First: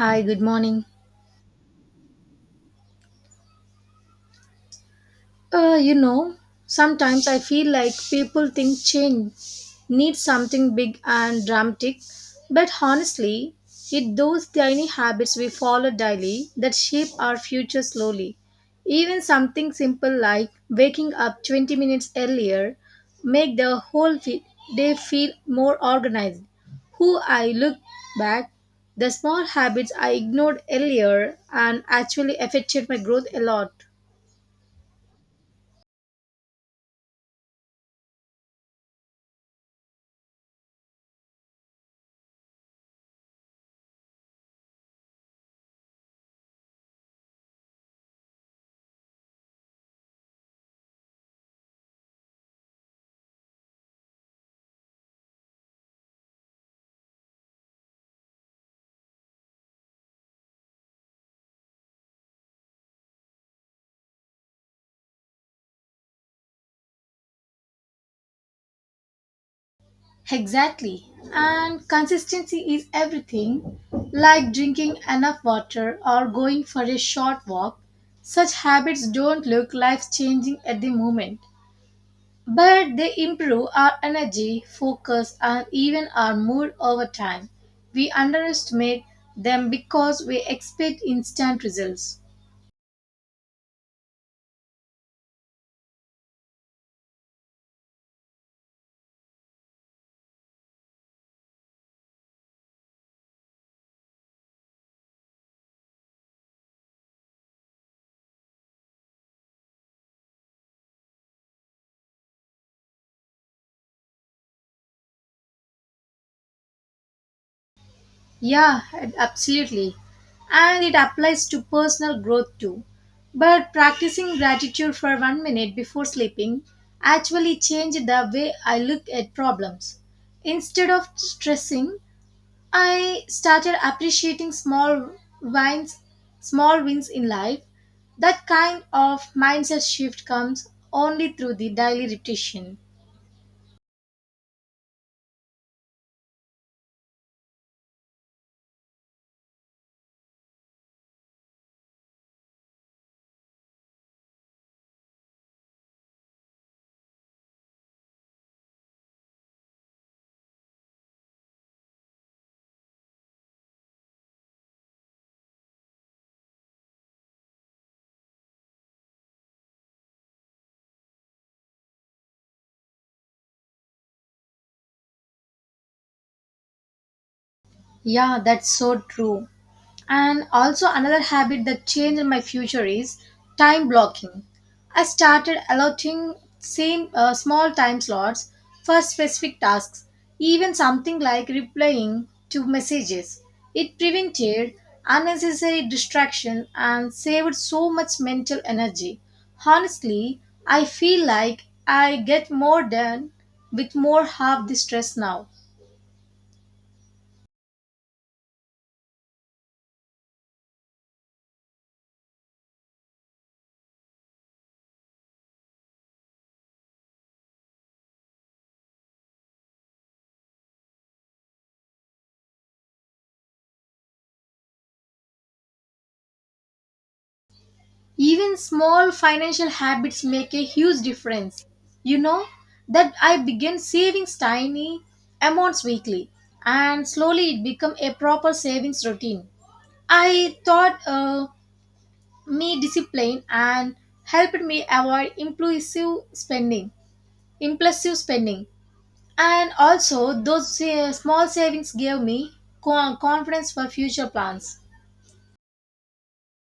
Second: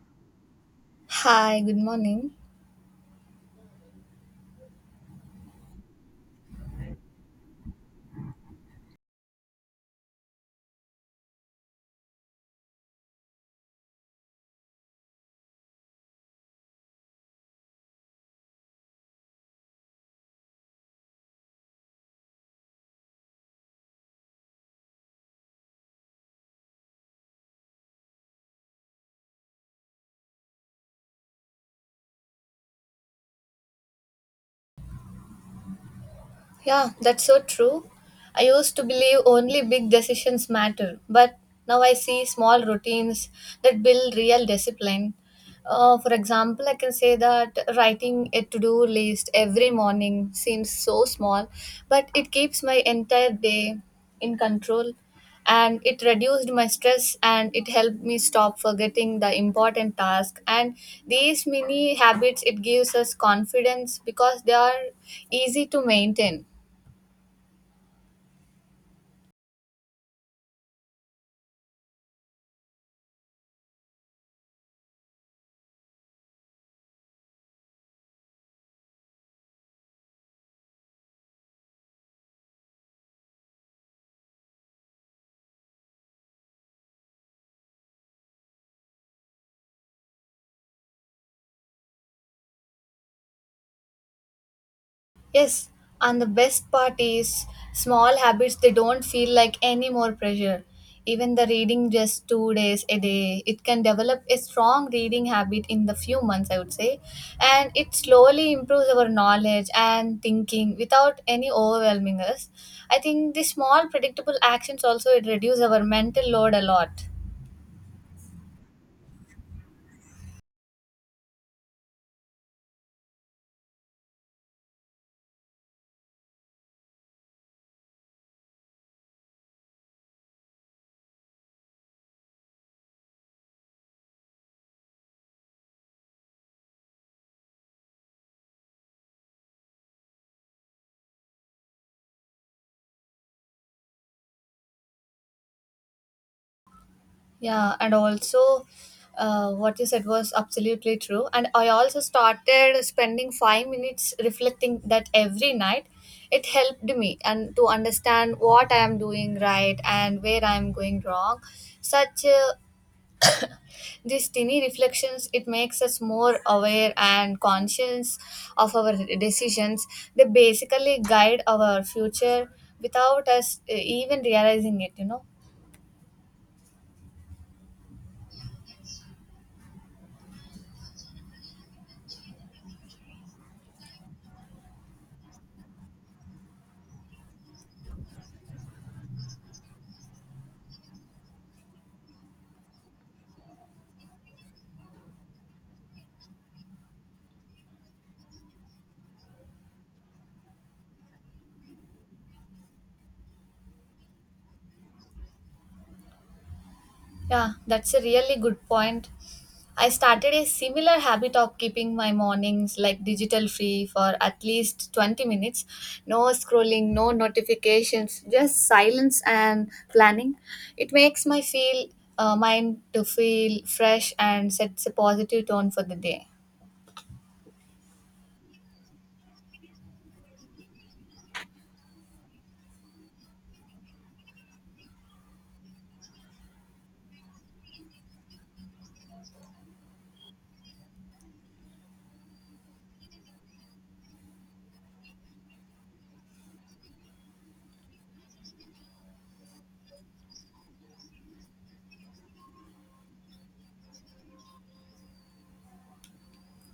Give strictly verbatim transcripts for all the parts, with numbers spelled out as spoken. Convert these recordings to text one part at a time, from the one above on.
Hi, good morning. Hi, good morning. Uh, you know, Sometimes I feel like people think change needs something big and dramatic, but honestly, it those tiny habits we follow daily that shape our future slowly. Even something simple like waking up twenty minutes earlier make the whole fe- day feel more organized. Who I look back, the small habits I ignored earlier and actually affected my growth a lot. Yeah, that's so true. I used to believe only big decisions matter, but now I see small routines that build real discipline. Uh, for example, I can say that writing a to do list every morning seems so small, but it keeps my entire day in control and it reduced my stress and it helped me stop forgetting the important task and these mini habits it gives us confidence because they are easy to maintain. Exactly. And consistency is everything, like drinking enough water or going for a short walk. Such habits don't look life changing at the moment, but they improve our energy, focus, and even our mood over time. We underestimate them because we expect instant results. Yes, and the best part is small habits they don't feel like any more pressure. Even the reading just two days a day, it can develop a strong reading habit in the few months, I would say. And it slowly improves our knowledge and thinking without any overwhelming us. I think the small predictable actions also it reduce our mental load a lot. Yeah, ad- absolutely. And it applies to personal growth too. But practicing gratitude for one minute before sleeping actually changed the way I look at problems. Instead of stressing, I started appreciating small wins, small wins in life. That kind of mindset shift comes only through the daily repetition. Yeah, and also uh, what you said was absolutely true. And I also started spending five minutes reflecting that every night. It helped me and to understand what I am doing right and where I am going wrong. Such uh, These tiny reflections it makes us more aware and conscious of our decisions. They basically guide our future without us uh, even realizing it. You know. Yeah, that's so true. And also, another habit that changed my future is time blocking. I started allotting same uh, small time slots for specific tasks, even something like replying to messages. It prevented unnecessary distraction and saved so much mental energy. Honestly, I feel like I get more done with more half the stress now. Yeah, that's a really good point. I started a similar habit of keeping my mornings like digital free for at least twenty minutes. No scrolling, no notifications, just silence and planning. It makes my feel uh, mind to feel fresh and sets a positive tone for the day. Even small financial habits make a huge difference. You know that I began saving tiny amounts weekly and slowly it became a proper savings routine. I thought uh, me discipline and helped me avoid impulsive spending, impulsive spending, and also those uh, small savings gave me co- confidence for future plans.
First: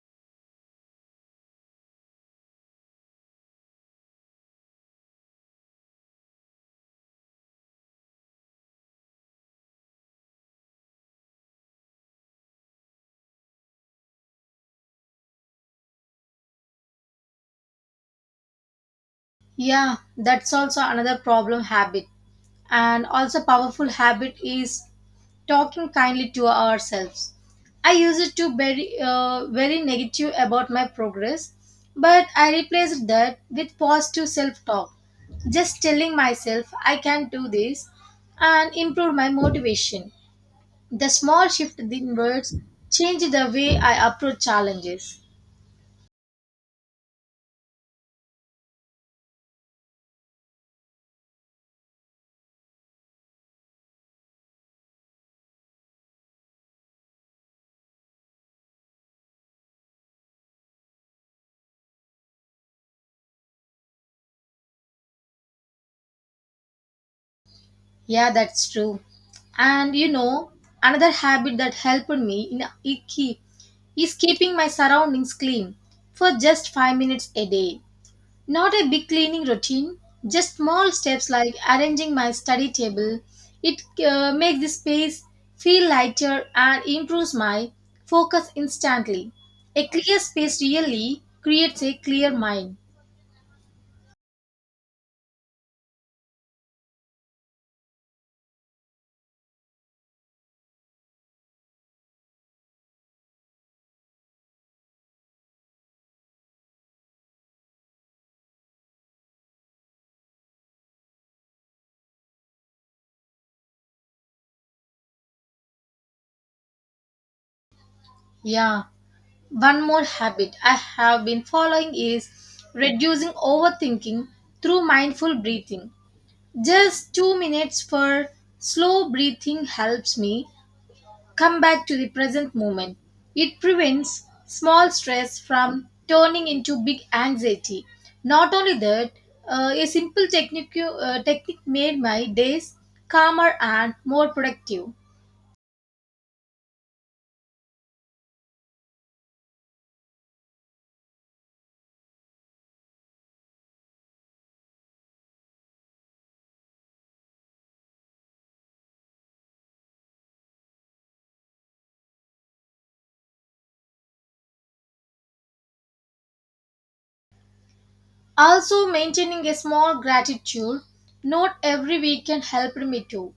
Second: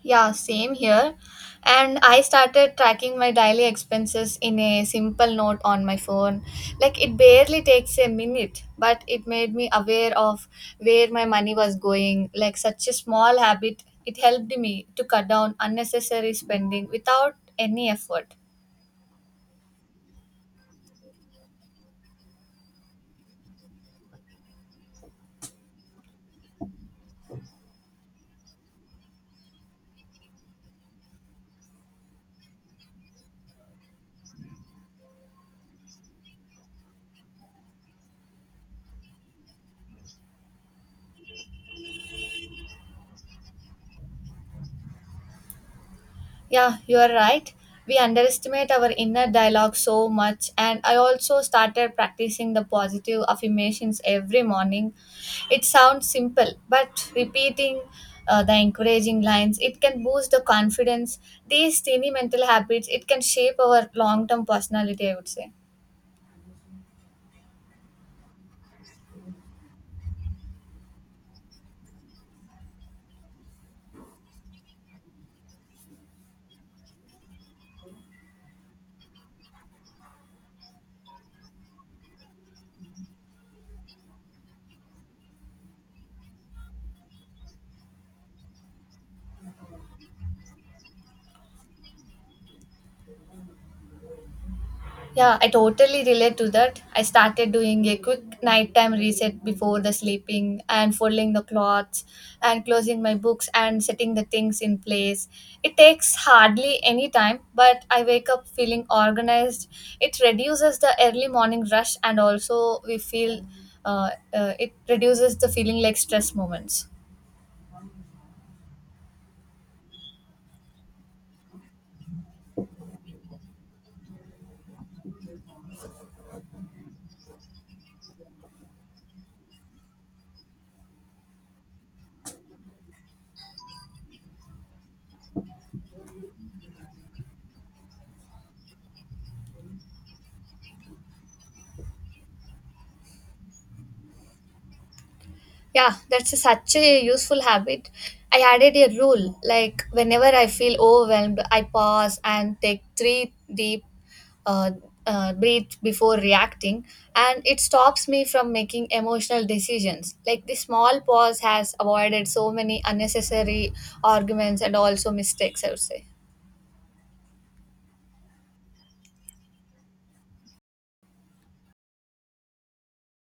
Yeah, same here. And I started tracking my daily expenses in a simple note on my phone. Like it barely takes a minute, but it made me aware of where my money was going. Like such a small habit, it helped me to cut down unnecessary spending without any effort. Yeah, that's also another problem habit. And also powerful habit is talking kindly to ourselves. I use it to very uh, very negative about my progress, but I replaced that with positive self-talk. Just telling myself I can do this and improve my motivation. The small shift in words change the way I approach challenges. Yeah, you are right. We underestimate our inner dialogue so much, and I also started practicing the positive affirmations every morning. It sounds simple, but repeating uh, the encouraging lines it can boost the confidence. These tiny mental habits it can shape our long term personality. I would say. Yeah, that's true. And you know, another habit that helped me in I- keep is keeping my surroundings clean for just five minutes a day. Not a big cleaning routine, just small steps like arranging my study table. It uh, makes the space feel lighter and improves my focus instantly. A clear space really creates a clear mind. Yeah, I totally relate to that. I started doing a quick nighttime reset before the sleeping and folding the clothes and closing my books and setting the things in place. It takes hardly any time, but I wake up feeling organized. It reduces the early morning rush and also we feel uh, uh, it reduces the feeling like stress moments. Yeah. One more habit I have been following is reducing overthinking through mindful breathing. Just two minutes for slow breathing helps me come back to the present moment. It prevents small stress from turning into big anxiety. Not only that, uh, a simple technique, uh, technique made my days calmer and more productive. Yeah, that's a, such a useful habit. I added a rule like whenever I feel overwhelmed, I pause and take three deep uh, uh, breaths before reacting, and it stops me from making emotional decisions. Like this small pause has avoided so many unnecessary arguments and also mistakes, I would say. Also, maintaining a small gratitude note every week can help me too.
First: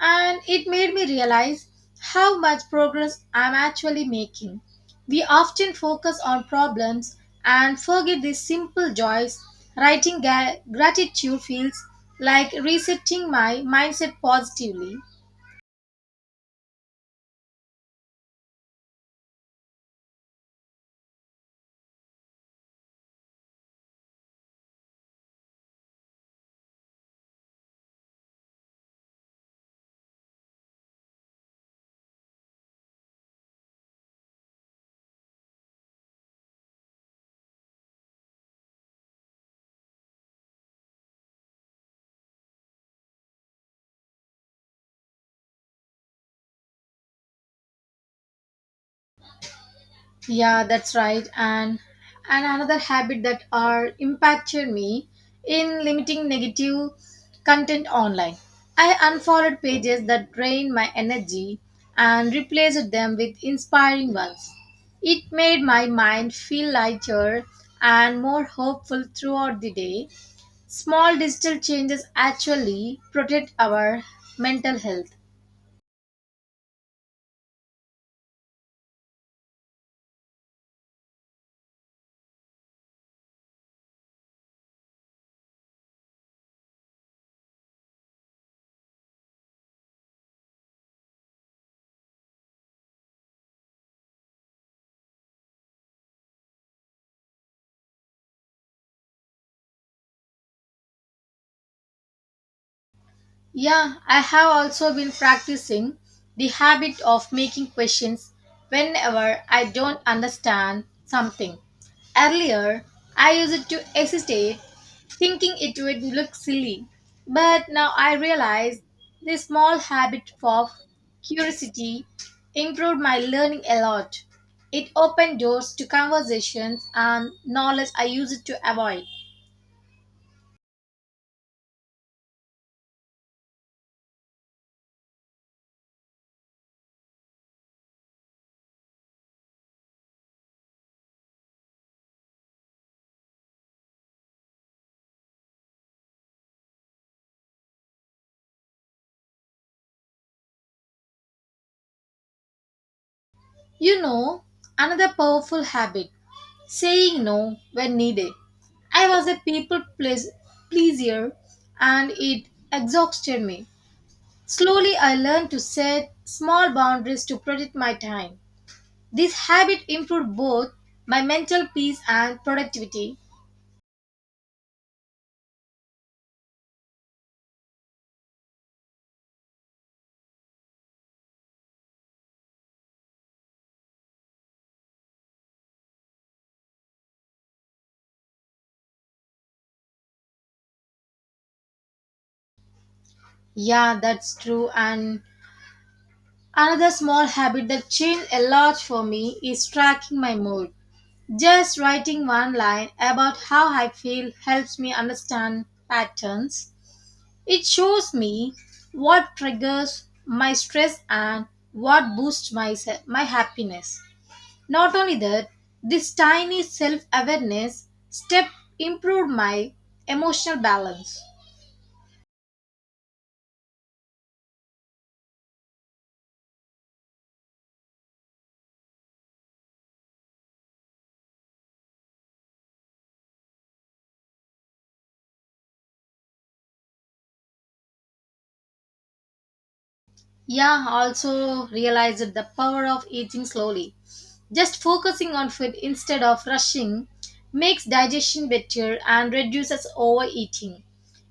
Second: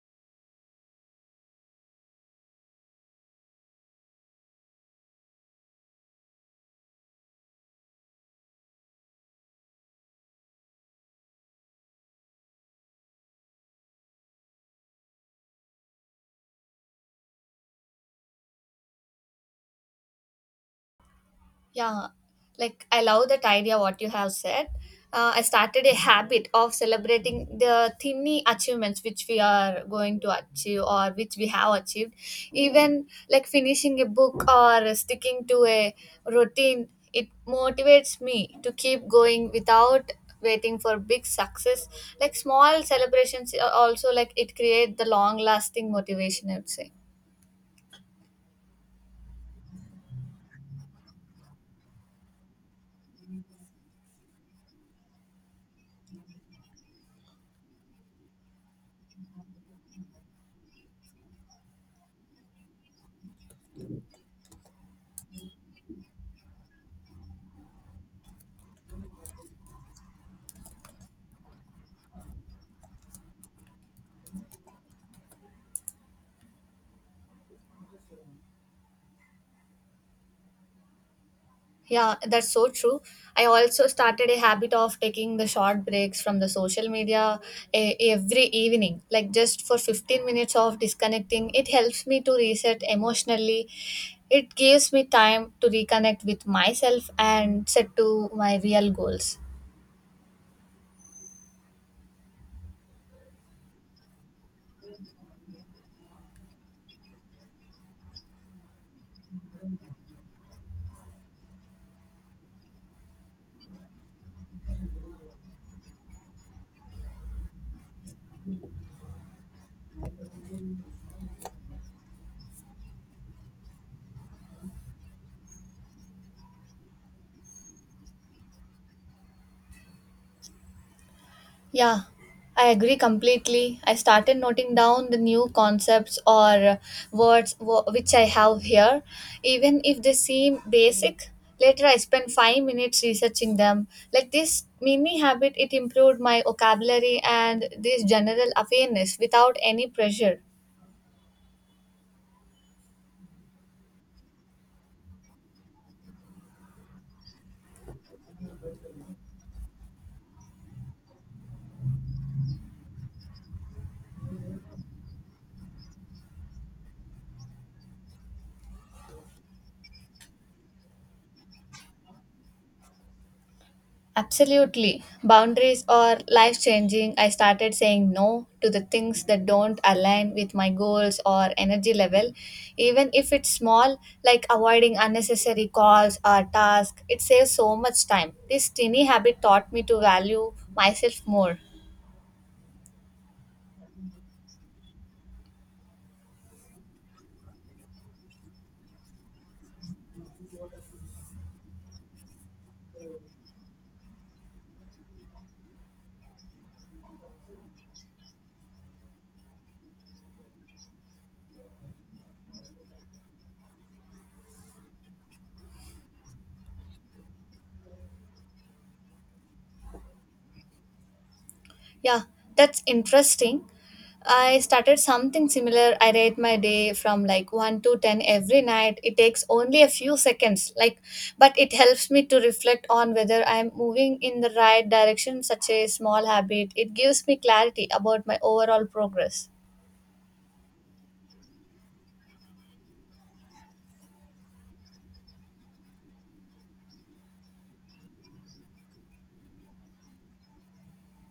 And it made me realize how much progress I'm actually making. We often focus on problems and forget these simple joys. Writing ga- gratitude feels like resetting my mindset positively. Yeah, like I love that idea what you have said. Uh, I started a habit of celebrating the tiny achievements which we are going to achieve or which we have achieved. Even like finishing a book or sticking to a routine, it motivates me to keep going without waiting for big success. Like small celebrations are also like it create the long lasting motivation, I would say. Yeah, that's right. And and another habit that are impacted me in limiting negative content online. I unfollowed pages that drain my energy and replaced them with inspiring ones. It made my mind feel lighter and more hopeful throughout the day. Small digital changes actually protect our mental health. Yeah, that's so true. I also started a habit of taking the short breaks from the social media e- every evening, like just for fifteen minutes of disconnecting. It helps me to reset emotionally. It gives me time to reconnect with myself and set to my real goals. Yeah, I have also been practicing the habit of making questions whenever I don't understand something. Earlier, I used to hesitate, thinking it would look silly. But now I realize this small habit of curiosity improved my learning a lot. It opened doors to conversations and knowledge I used to avoid. Yeah, I agree completely. I started noting down the new concepts or words wo- which I have here, even if they seem basic. Later, I spent five minutes researching them. Like this mini habit, it improved my vocabulary and this general awareness without any pressure. You know, another powerful habit saying no when needed. I was a people pleas- pleaser and it exhausted me. Slowly, I learned to set small boundaries to protect my time. This habit improved both my mental peace and productivity. Absolutely. Boundaries are life changing. I started saying no to the things that don't align with my goals or energy level, even if it's small, like avoiding unnecessary calls or tasks. It saves so much time. This tiny habit taught me to value myself more. Yeah, that's true. And another small habit that changed a lot for me is tracking my mood. Just writing one line about how I feel helps me understand patterns. It shows me what triggers my stress and what boosts my, se- my happiness. Not only that, this tiny self awareness step improved my emotional balance. Yeah, that's interesting. I started something similar. I rate my day from like one to ten every night. It takes only a few seconds, like, but it helps me to reflect on whether I'm moving in the right direction, such a small habit. It gives me clarity about my overall progress. Yeah, also realized the power of eating slowly. Just focusing on food instead of rushing makes digestion better and reduces overeating.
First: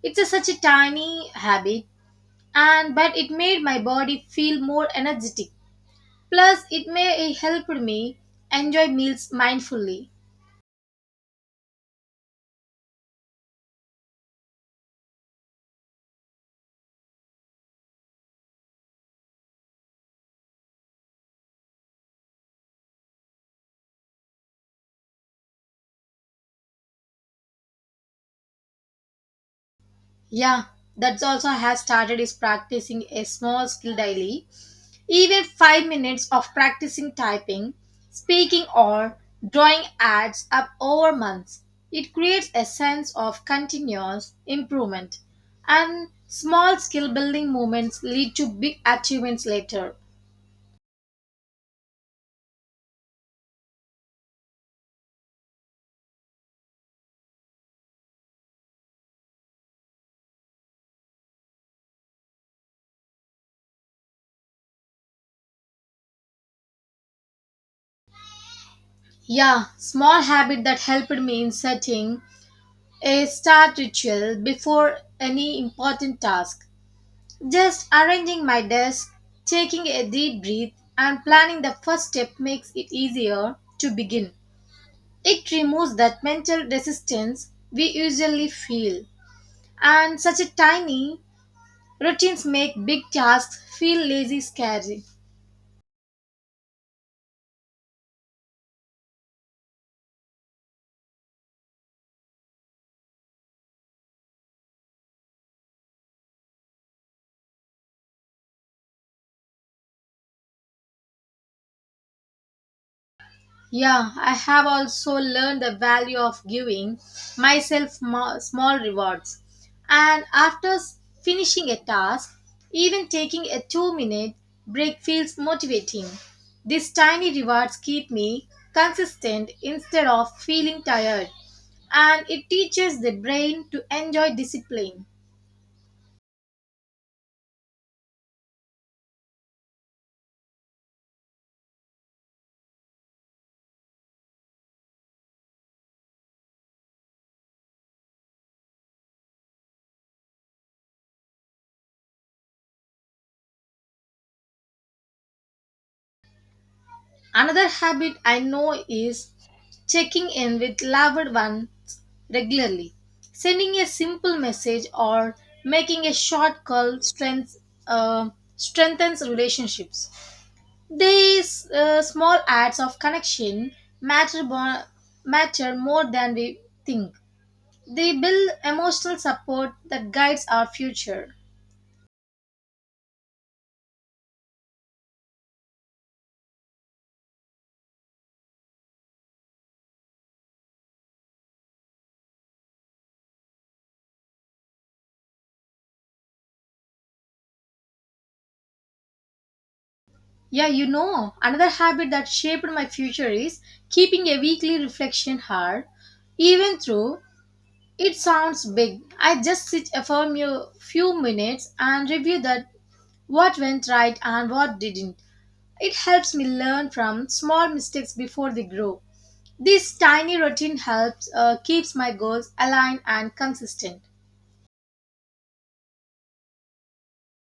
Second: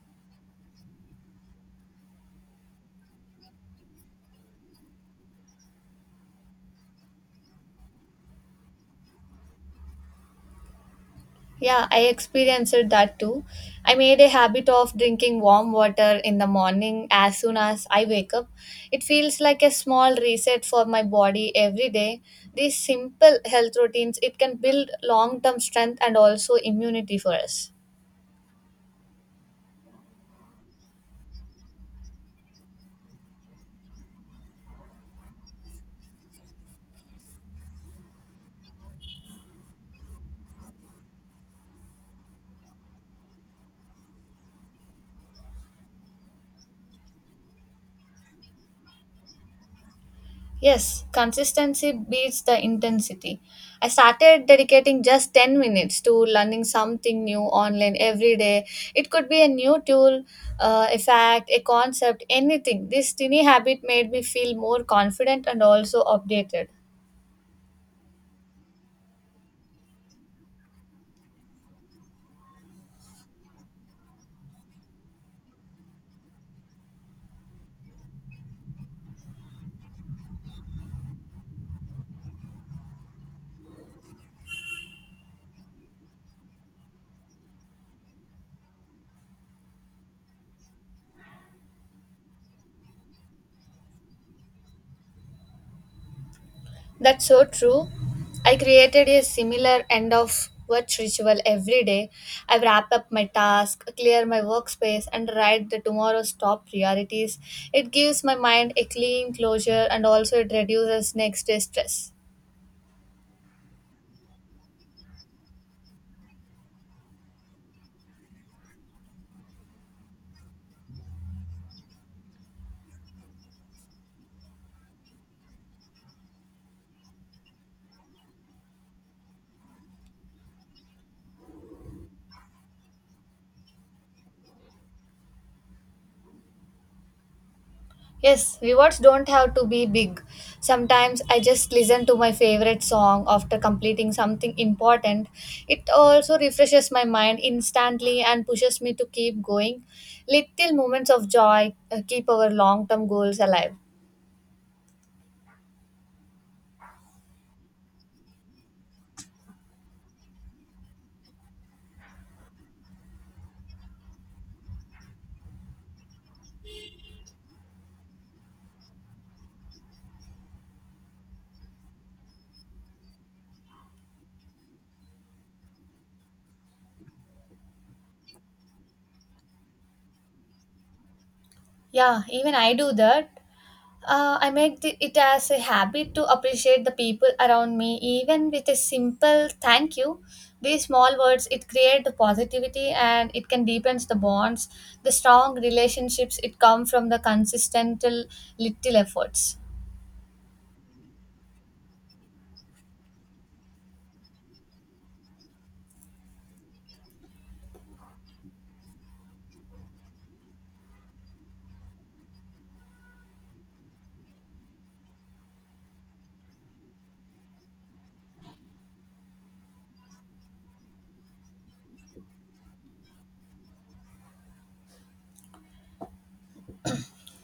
It's a, such a tiny habit and but it made my body feel more energetic. Plus it may it helped me enjoy meals mindfully. Yeah, I experienced that too. I made a habit of drinking warm water in the morning as soon as I wake up. It feels like a small reset for my body every day. These simple health routines, it can build long-term strength and also immunity for us. Yeah, that's also has started is practicing a small skill daily. Even five minutes of practicing typing, speaking, or drawing adds up over months. It creates a sense of continuous improvement, and small skill building moments lead to big achievements later. Yes, consistency beats the intensity. I started dedicating just ten minutes to learning something new online every day. It could be a new tool, uh, a fact, a concept, anything. This tiny habit made me feel more confident and also updated. Yeah, small habit that helped me in setting a start ritual before any important task. Just arranging my desk, taking a deep breath, and planning the first step makes it easier to begin. It removes that mental resistance we usually feel. And such a tiny routines make big tasks feel lazy scary. That's so true. I created a similar end of watch ritual every day. I wrap up my task, clear my workspace, and write the tomorrow's top priorities. It gives my mind a clean closure and also it reduces next day stress. Yeah, I have also learned the value of giving myself mo- small rewards. And after s- finishing a task, even taking a two minute break feels motivating. These tiny rewards keep me consistent instead of feeling tired, and it teaches the brain to enjoy discipline. Yes, rewards don't have to be big. Sometimes I just listen to my favorite song after completing something important. It also refreshes my mind instantly and pushes me to keep going. Little moments of joy uh, keep our long term goals alive. Another habit I know is checking in with loved ones regularly. Sending a simple message or making a short call strengths, uh, strengthens relationships. These uh, small acts of connection matter, bo- matter more than we think. They build emotional support that guides our future. Yeah, even I do that. Uh, I make it it as a habit to appreciate the people around me, even with a simple thank you. These small words it create the positivity and it can deepens the bonds. The strong relationships it come from the consistent little little efforts. Yeah, you know, another habit that shaped my future is keeping a weekly reflection hard. Even though it sounds big, I just sit for a few minutes and review that what went right and what didn't. It helps me learn from small mistakes before they grow. This tiny routine helps uh, keeps my goals aligned and consistent.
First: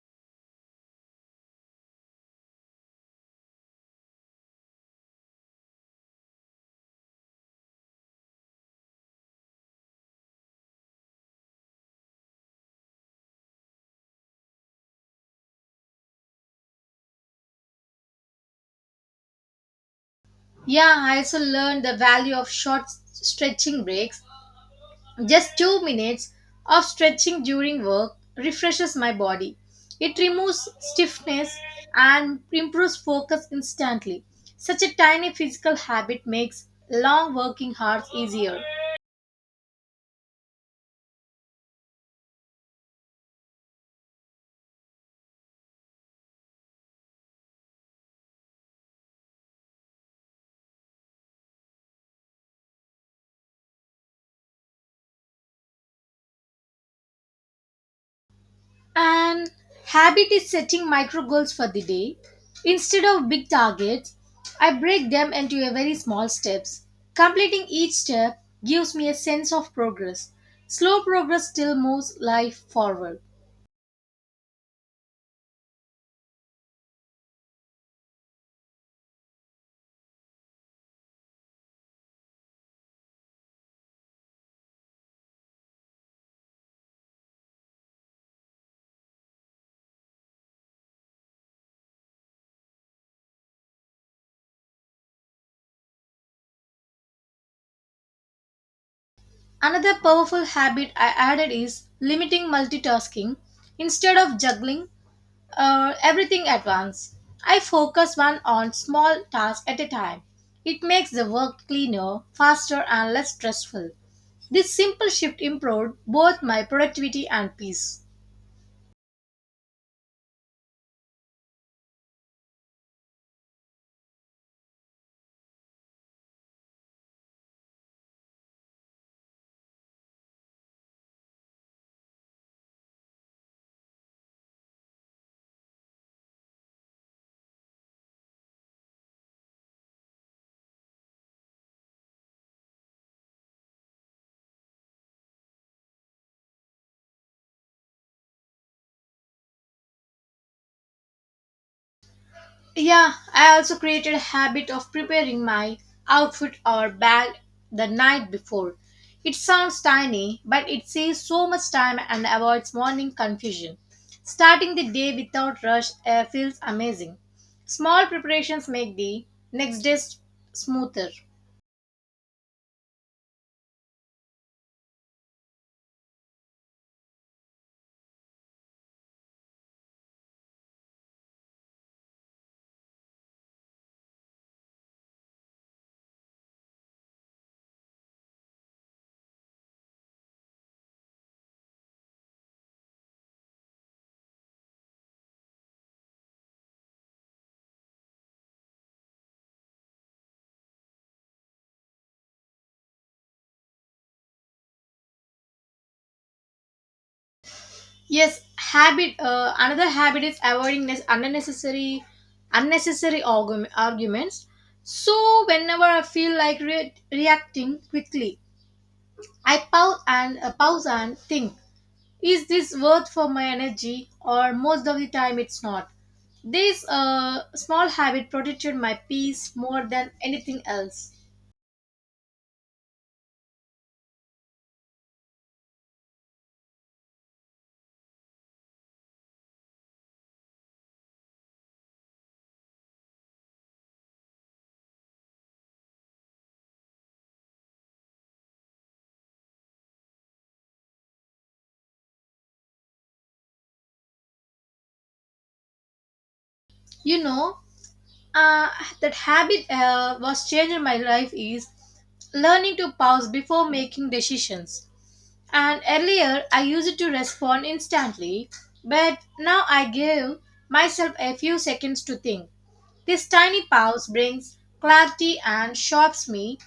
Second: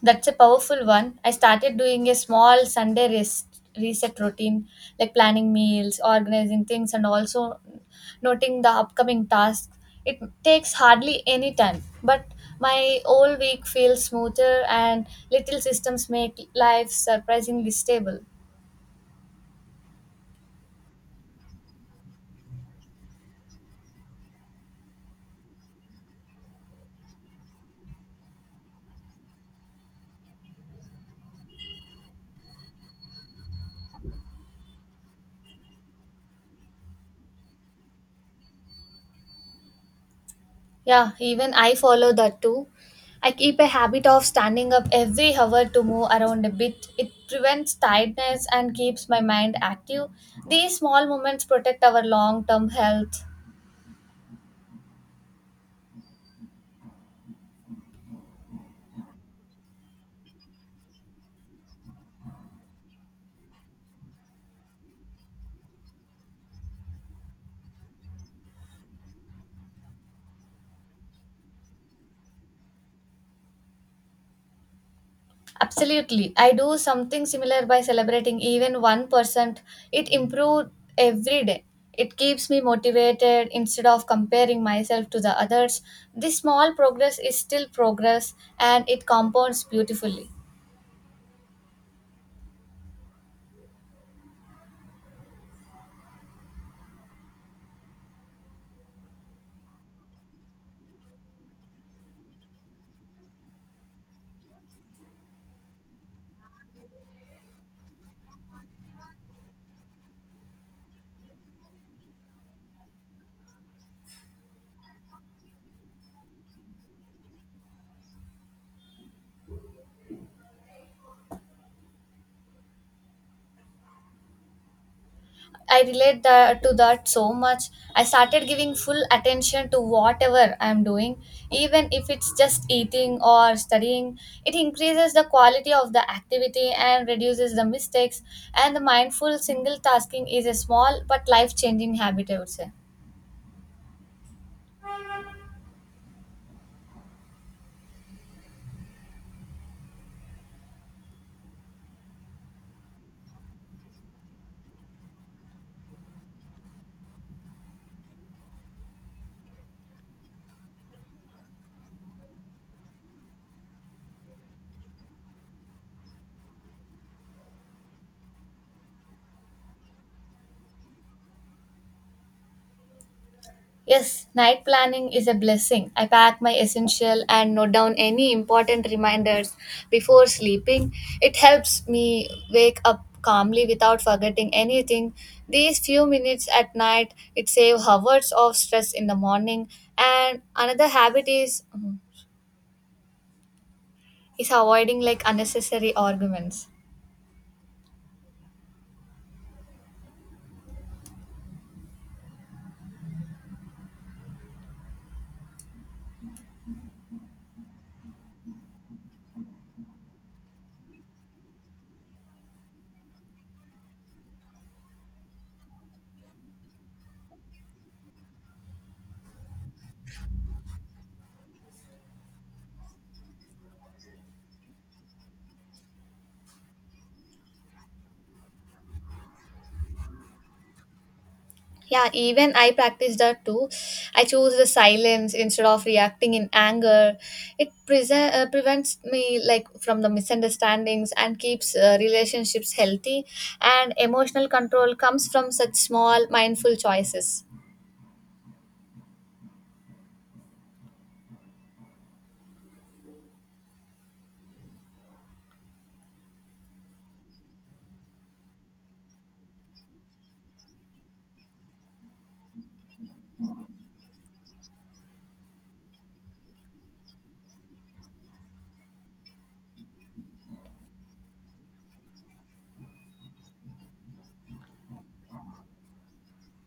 That's a powerful one. I started doing a small Sunday rest, reset routine, like planning meals, organizing things, and also noting the upcoming tasks. It takes hardly any time, but my whole week feels smoother, and little systems make life surprisingly stable. Yeah, I also learned the value of short stretching breaks. Just two minutes of stretching during work refreshes my body. It removes stiffness and improves focus instantly. Such a tiny physical habit makes long working hours easier. Yeah, even I follow that too. I keep a habit of standing up every hour to move around a bit. It prevents tiredness and keeps my mind active. These small movements protect our long term health. And habit is setting micro goals for the day. Instead of big targets, I break them into a very small steps. Completing each step gives me a sense of progress. Slow progress still moves life forward. Absolutely. I do something similar by celebrating even one percent. It improves every day. It keeps me motivated instead of comparing myself to the others. This small progress is still progress and it compounds beautifully. Another powerful habit I added is limiting multitasking. Instead of juggling uh, everything at once, I focus one on small tasks at a time. It makes the work cleaner, faster, and less stressful. This simple shift improved both my productivity and peace. I relate that to that so much. I started giving full attention to whatever I'm doing, even if it's just eating or studying. It increases the quality of the activity and reduces the mistakes. And the mindful single tasking is a small but life changing habit, I would say. Yeah, I also created a habit of preparing my outfit or bag the night before. It sounds tiny, but it saves so much time and avoids morning confusion. Starting the day without rush uh, feels amazing. Small preparations make the next day s- smoother. Yes, night planning is a blessing. I pack my essential and note down any important reminders before sleeping. It helps me wake up calmly without forgetting anything. These few minutes at night, it saves hours of stress in the morning. And another habit is mm-hmm, is avoiding like unnecessary arguments. Yes, habit. Uh, another habit is avoiding nes- unnecessary, unnecessary argum- arguments. So whenever I feel like re- reacting quickly, I pause and uh, pause and think: is this worth for my energy? Or most of the time, it's not. This uh, small habit protected my peace more than anything else. Yeah, even I practice that too. I choose the silence instead of reacting in anger. It prese- uh, prevents me like from the misunderstandings and keeps uh, relationships healthy. And emotional control comes from such small mindful choices. You know, uh, that habit uh, was changing my life is learning to pause before making decisions. And earlier I used it to respond instantly, but now I give myself a few seconds to think. This tiny pause brings clarity and stops me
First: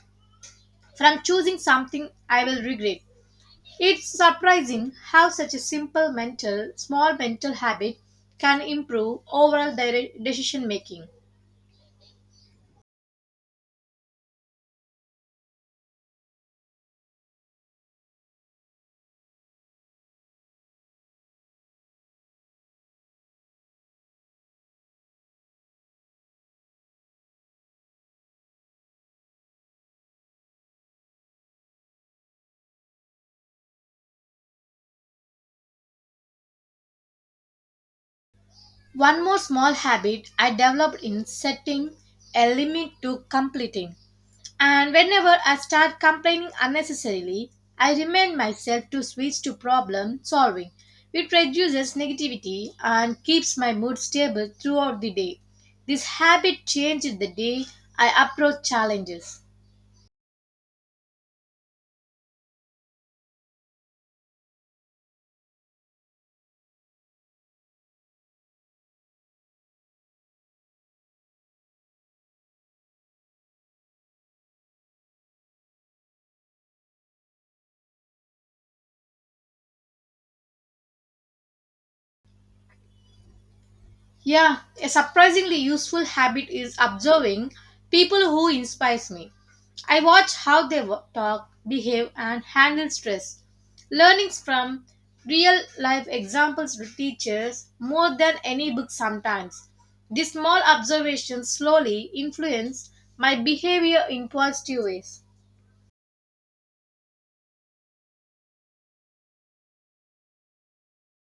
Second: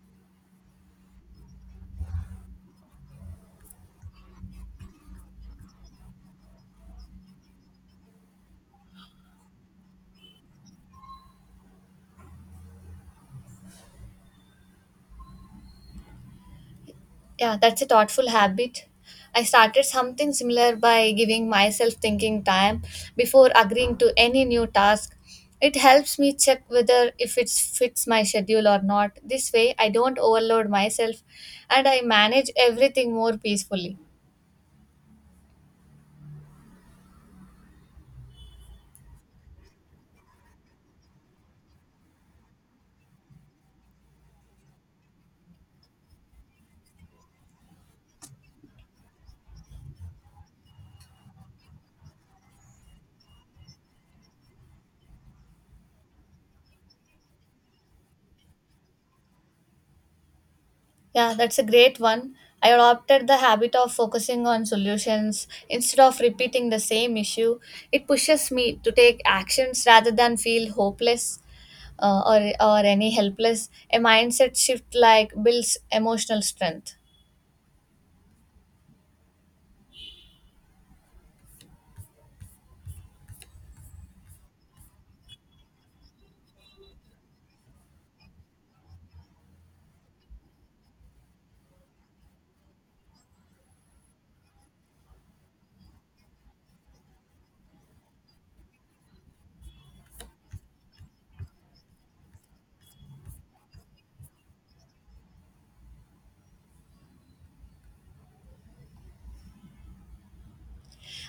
from choosing something I will regret. It's surprising how such a simple mental, small mental habit can improve overall dire- decision making. Yeah, that's a thoughtful habit. I started something similar by giving myself thinking time before agreeing to any new task. It helps me check whether if it fits my schedule or not. This way, I don't overload myself and I manage everything more peacefully. One more small habit I developed in setting a limit to completing. And whenever I start complaining unnecessarily, I remind myself to switch to problem solving. It reduces negativity and keeps my mood stable throughout the day. This habit changes the day I approach challenges. Yeah, that's a great one. I adopted the habit of focusing on solutions instead of repeating the same issue. It pushes me to take actions rather than feel hopeless uh, or, or any helpless. A mindset shift like builds emotional strength. Yeah, a surprisingly useful habit is observing people who inspires me. I watch how they wo- talk, behave, and handle stress. Learnings from real life examples teaches more than any book sometimes. These small observations slowly influence my behavior in positive ways.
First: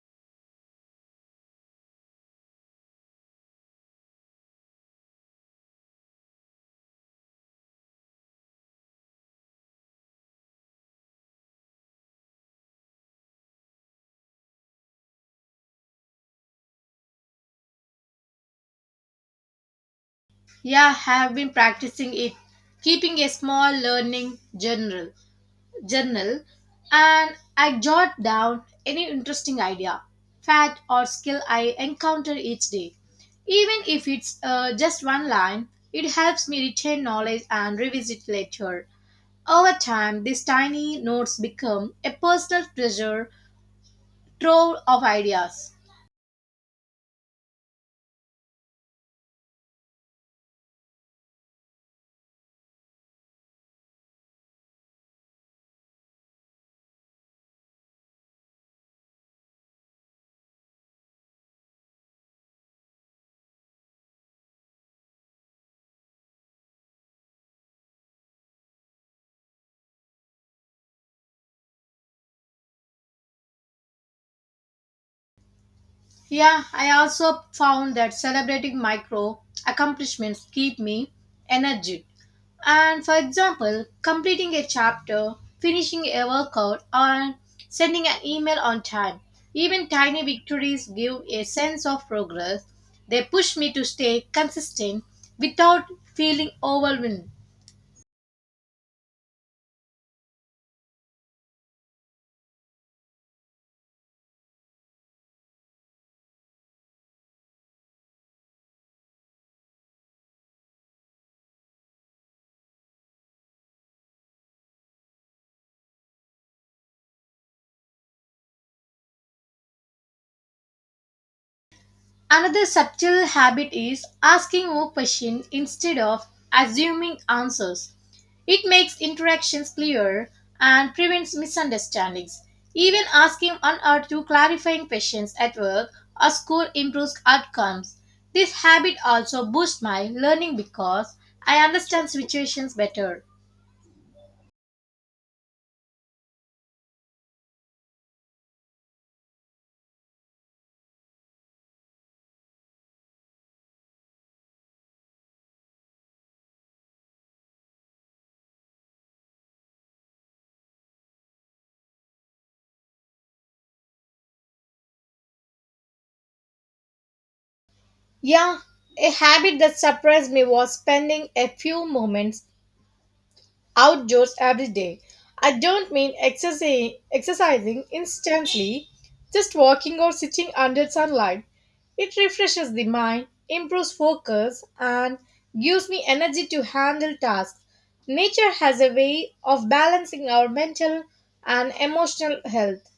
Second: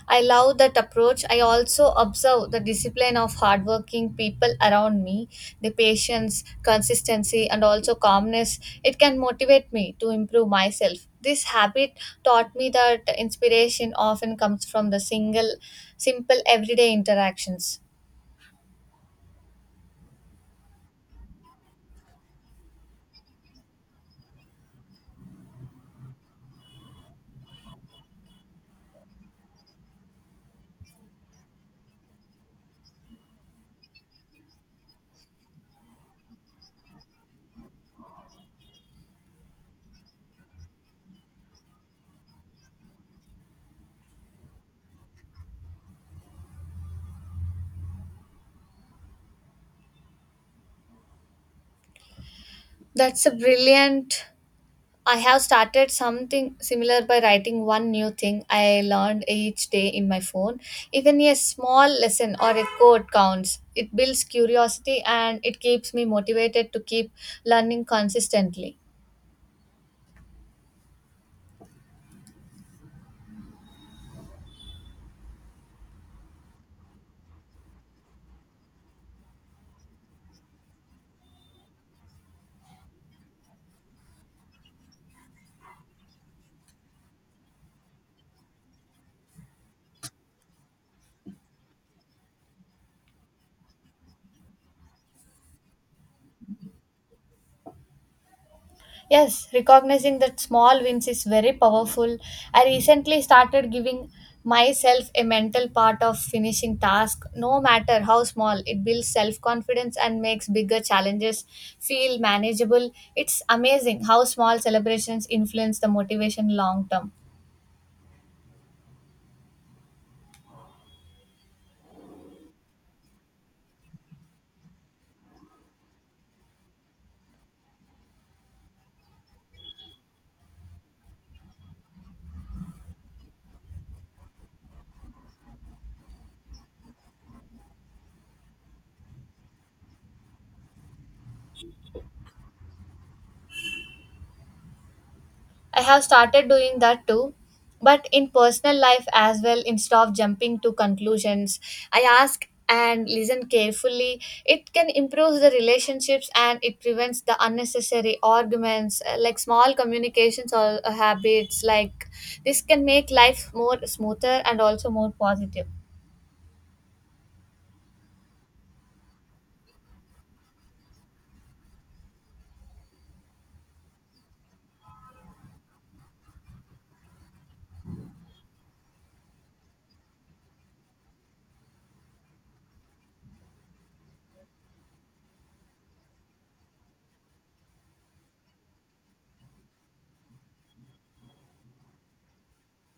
I love that approach. I also observe the discipline of hardworking people around me, the patience, consistency, and also calmness. It can motivate me to improve myself. This habit taught me that inspiration often comes from the single, simple, everyday interactions. Yeah, I have been practicing it, keeping a small learning journal. journal and I jot down any interesting idea, fact, or skill I encounter each day. Even if it's uh, just one line, it helps me retain knowledge and revisit later. Over time, these tiny notes become a personal treasure trove of ideas. That's a brilliant. I have started something similar by writing one new thing I learned each day in my phone. Even a small lesson or a quote counts. It builds curiosity and it keeps me motivated to keep learning consistently. Yeah, I also found that celebrating micro accomplishments keep me energy. And for example, completing a chapter, finishing a workout, or sending an email on time. Even tiny victories give a sense of progress. They push me to stay consistent without feeling overwhelmed. Yes, recognizing that small wins is very powerful. I recently started giving myself a mental part of finishing task, no matter how small. It builds self confidence and makes bigger challenges feel manageable. It's amazing how small celebrations influence the motivation long term. Another subtle habit is asking more questions instead of assuming answers. It makes interactions clearer and prevents misunderstandings. Even asking one or two clarifying questions at work or school improves outcomes. This habit also boosts my learning because I understand situations better. I have started doing that too, but in personal life as well, instead of jumping to conclusions, I ask and listen carefully. It can improve the relationships and it prevents the unnecessary arguments, uh, like small communications or uh, habits. Like this can make life more smoother and also more positive. Yeah, a habit that surprised me was spending a few moments outdoors every day. I don't mean exerci- exercising instantly, just walking or sitting under sunlight. It refreshes the mind, improves focus, and gives me energy to handle tasks. Nature has a way of balancing our mental and emotional health.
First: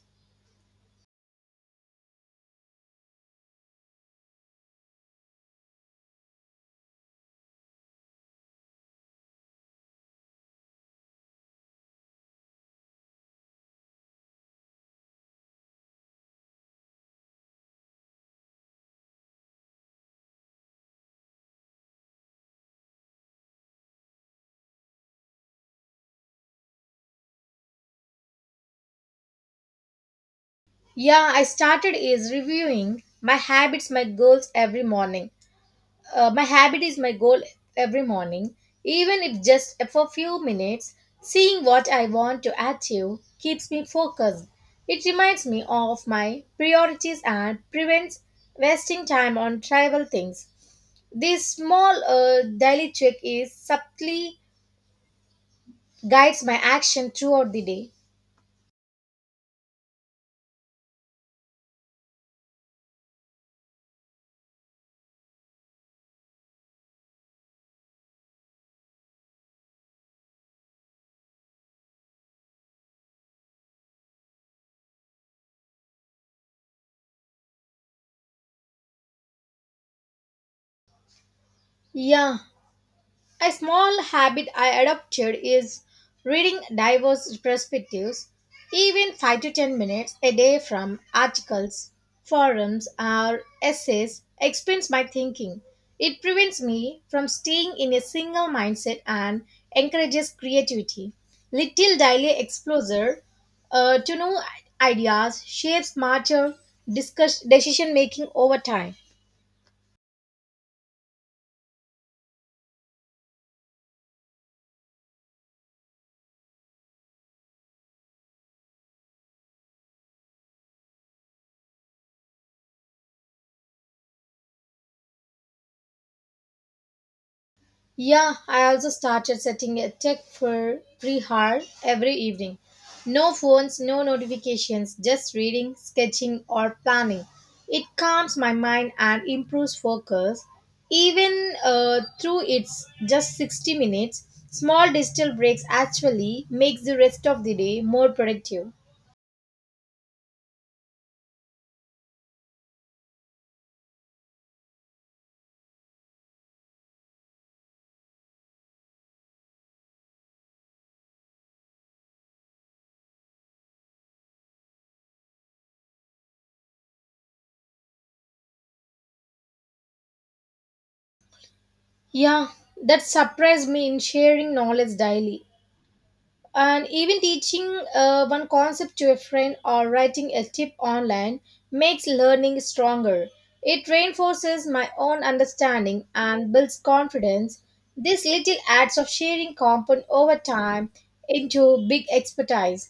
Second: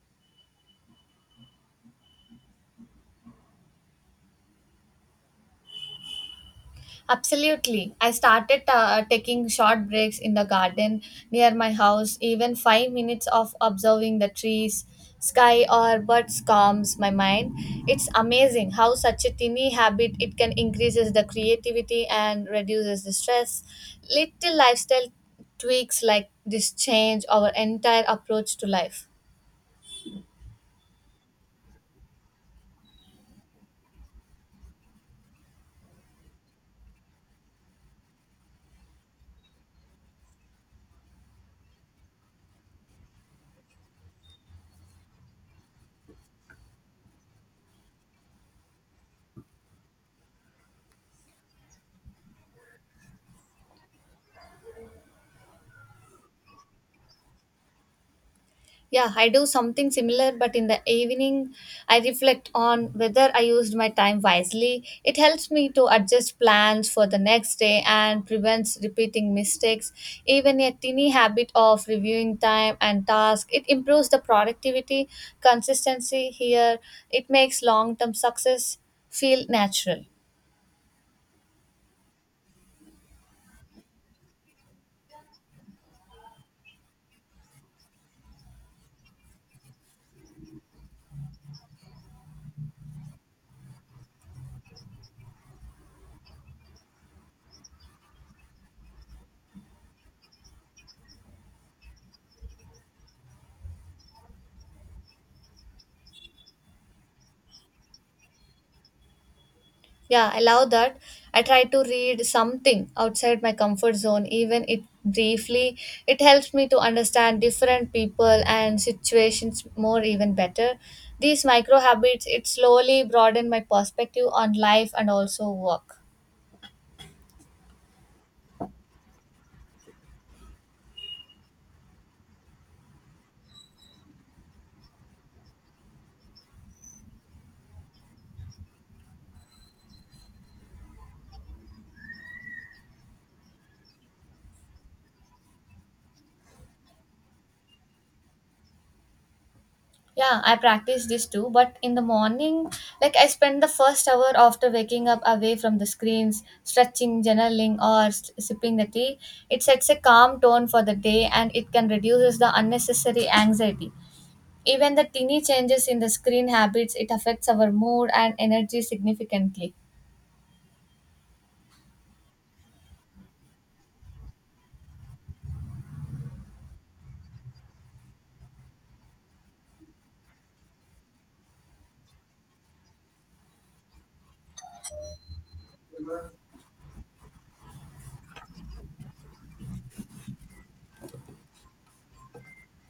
Absolutely. I started uh, taking short breaks in the garden near my house. Even five minutes of observing the trees, sky, or birds calms my mind. It's amazing how such a tiny habit it can increases the creativity and reduces the stress. Little lifestyle tweaks like this change our entire approach to life. Yeah, I started is reviewing my habits, my goals every morning. Uh, my habit is my goal every morning, even if just for a few minutes. Seeing what I want to achieve keeps me focused. It reminds me of my priorities and prevents wasting time on trivial things. This small uh, daily trick is subtly guides my action throughout the day. Yeah, I do something similar, but in the evening, I reflect on whether I used my time wisely. It helps me to adjust plans for the next day and prevents repeating mistakes. Even a tiny habit of reviewing time and task, it improves the productivity, consistency here. It makes long-term success feel natural. Yeah, a small habit I adopted is reading diverse perspectives, even five to ten minutes a day from articles, forums, or essays expands my thinking. It prevents me from staying in a single mindset and encourages creativity. Little daily exposure uh, to new ideas shapes smarter discuss- decision making over time. Yeah, I love that. I try to read something outside my comfort zone, even it briefly. It helps me to understand different people and situations more even better. These micro habits it slowly broaden my perspective on life and also work. Yeah, I also started setting a tech for free hour every evening. No phones, no notifications, just reading, sketching, or planning. It calms my mind and improves focus. Even uh, through its just sixty minutes, small digital breaks actually makes the rest of the day more productive. Yeah, I practice this too, but in the morning, like I spend the first hour after waking up away from the screens, stretching, journaling, or s- sipping the tea. It sets a calm tone for the day and it can reduces the unnecessary anxiety. Even the teeny changes in the screen habits, it affects our mood and energy significantly. Yeah, that surprised me in sharing knowledge daily. And even teaching uh, one concept to a friend or writing a tip online makes learning stronger. It reinforces my own understanding and builds confidence. These little acts of sharing compound over time into big expertise.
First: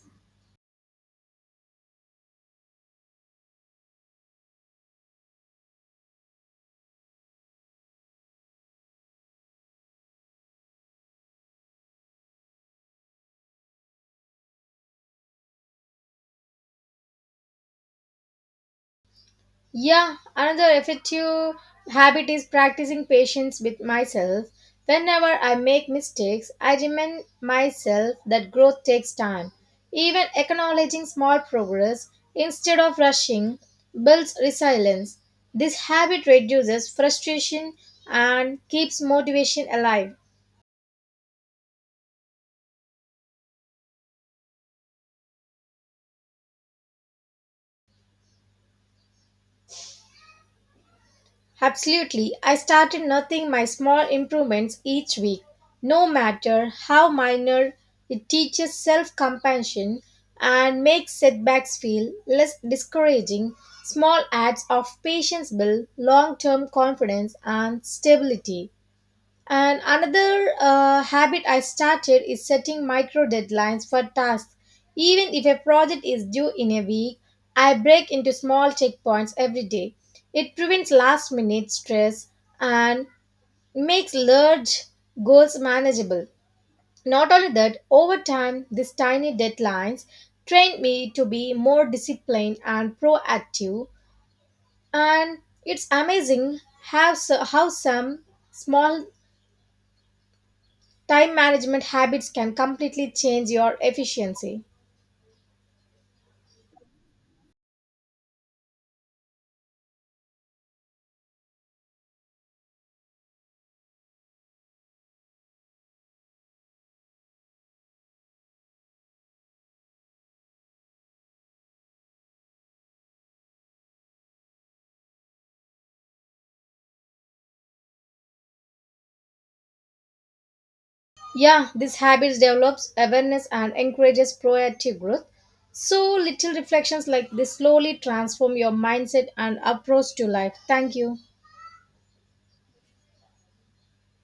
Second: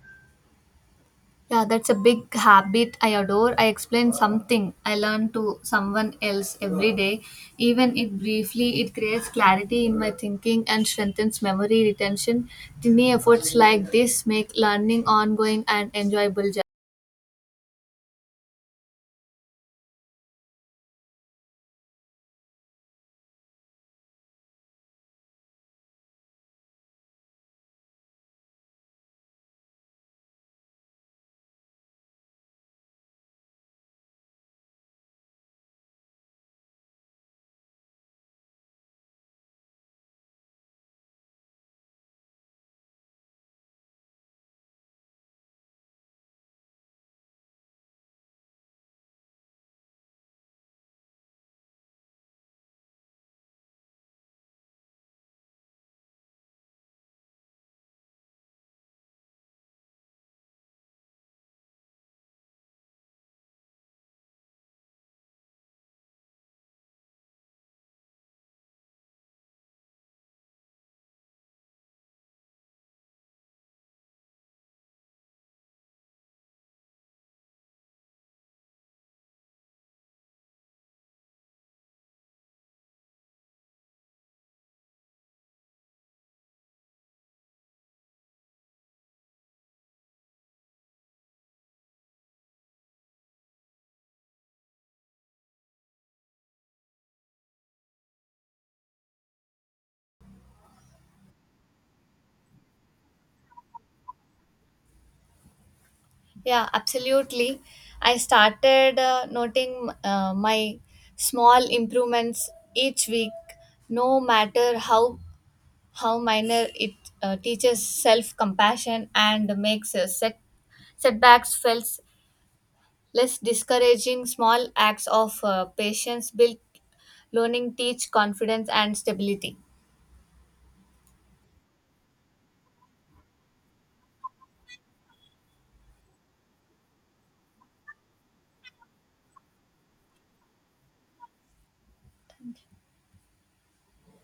Yeah, that's a big habit I adore. I explain something I learn to someone else every day. Even if briefly, it creates clarity in my thinking and strengthens memory retention. Tiny efforts like this make learning ongoing and enjoyable. jo- Yeah, another effective habit is practicing patience with myself. Whenever I make mistakes, I remind myself that growth takes time. Even acknowledging small progress instead of rushing builds resilience. This habit reduces frustration and keeps motivation alive. Absolutely. I started noting my small improvements each week, no matter how minor. It teaches self compassion and makes setbacks feel less discouraging. Small acts of patience build long term confidence and stability. And another uh, habit I started is setting micro deadlines for tasks. Even if a project is due in a week, I break into small checkpoints every day. It prevents last minute stress and makes large goals manageable. Not only that, over time, these tiny deadlines trained me to be more disciplined and proactive. And it's amazing how, so, how some small time management habits can completely change your efficiency. Yeah, absolutely. I started uh, noting uh, my small improvements each week, no matter how how minor it uh, teaches self compassion and makes uh, set- setbacks felt less discouraging. Small acts of uh, patience build learning, teach confidence, and stability. Yeah, these habits develops awareness and encourages proactive growth. So little reflections like this slowly transform your mindset and approach to life. Thank you.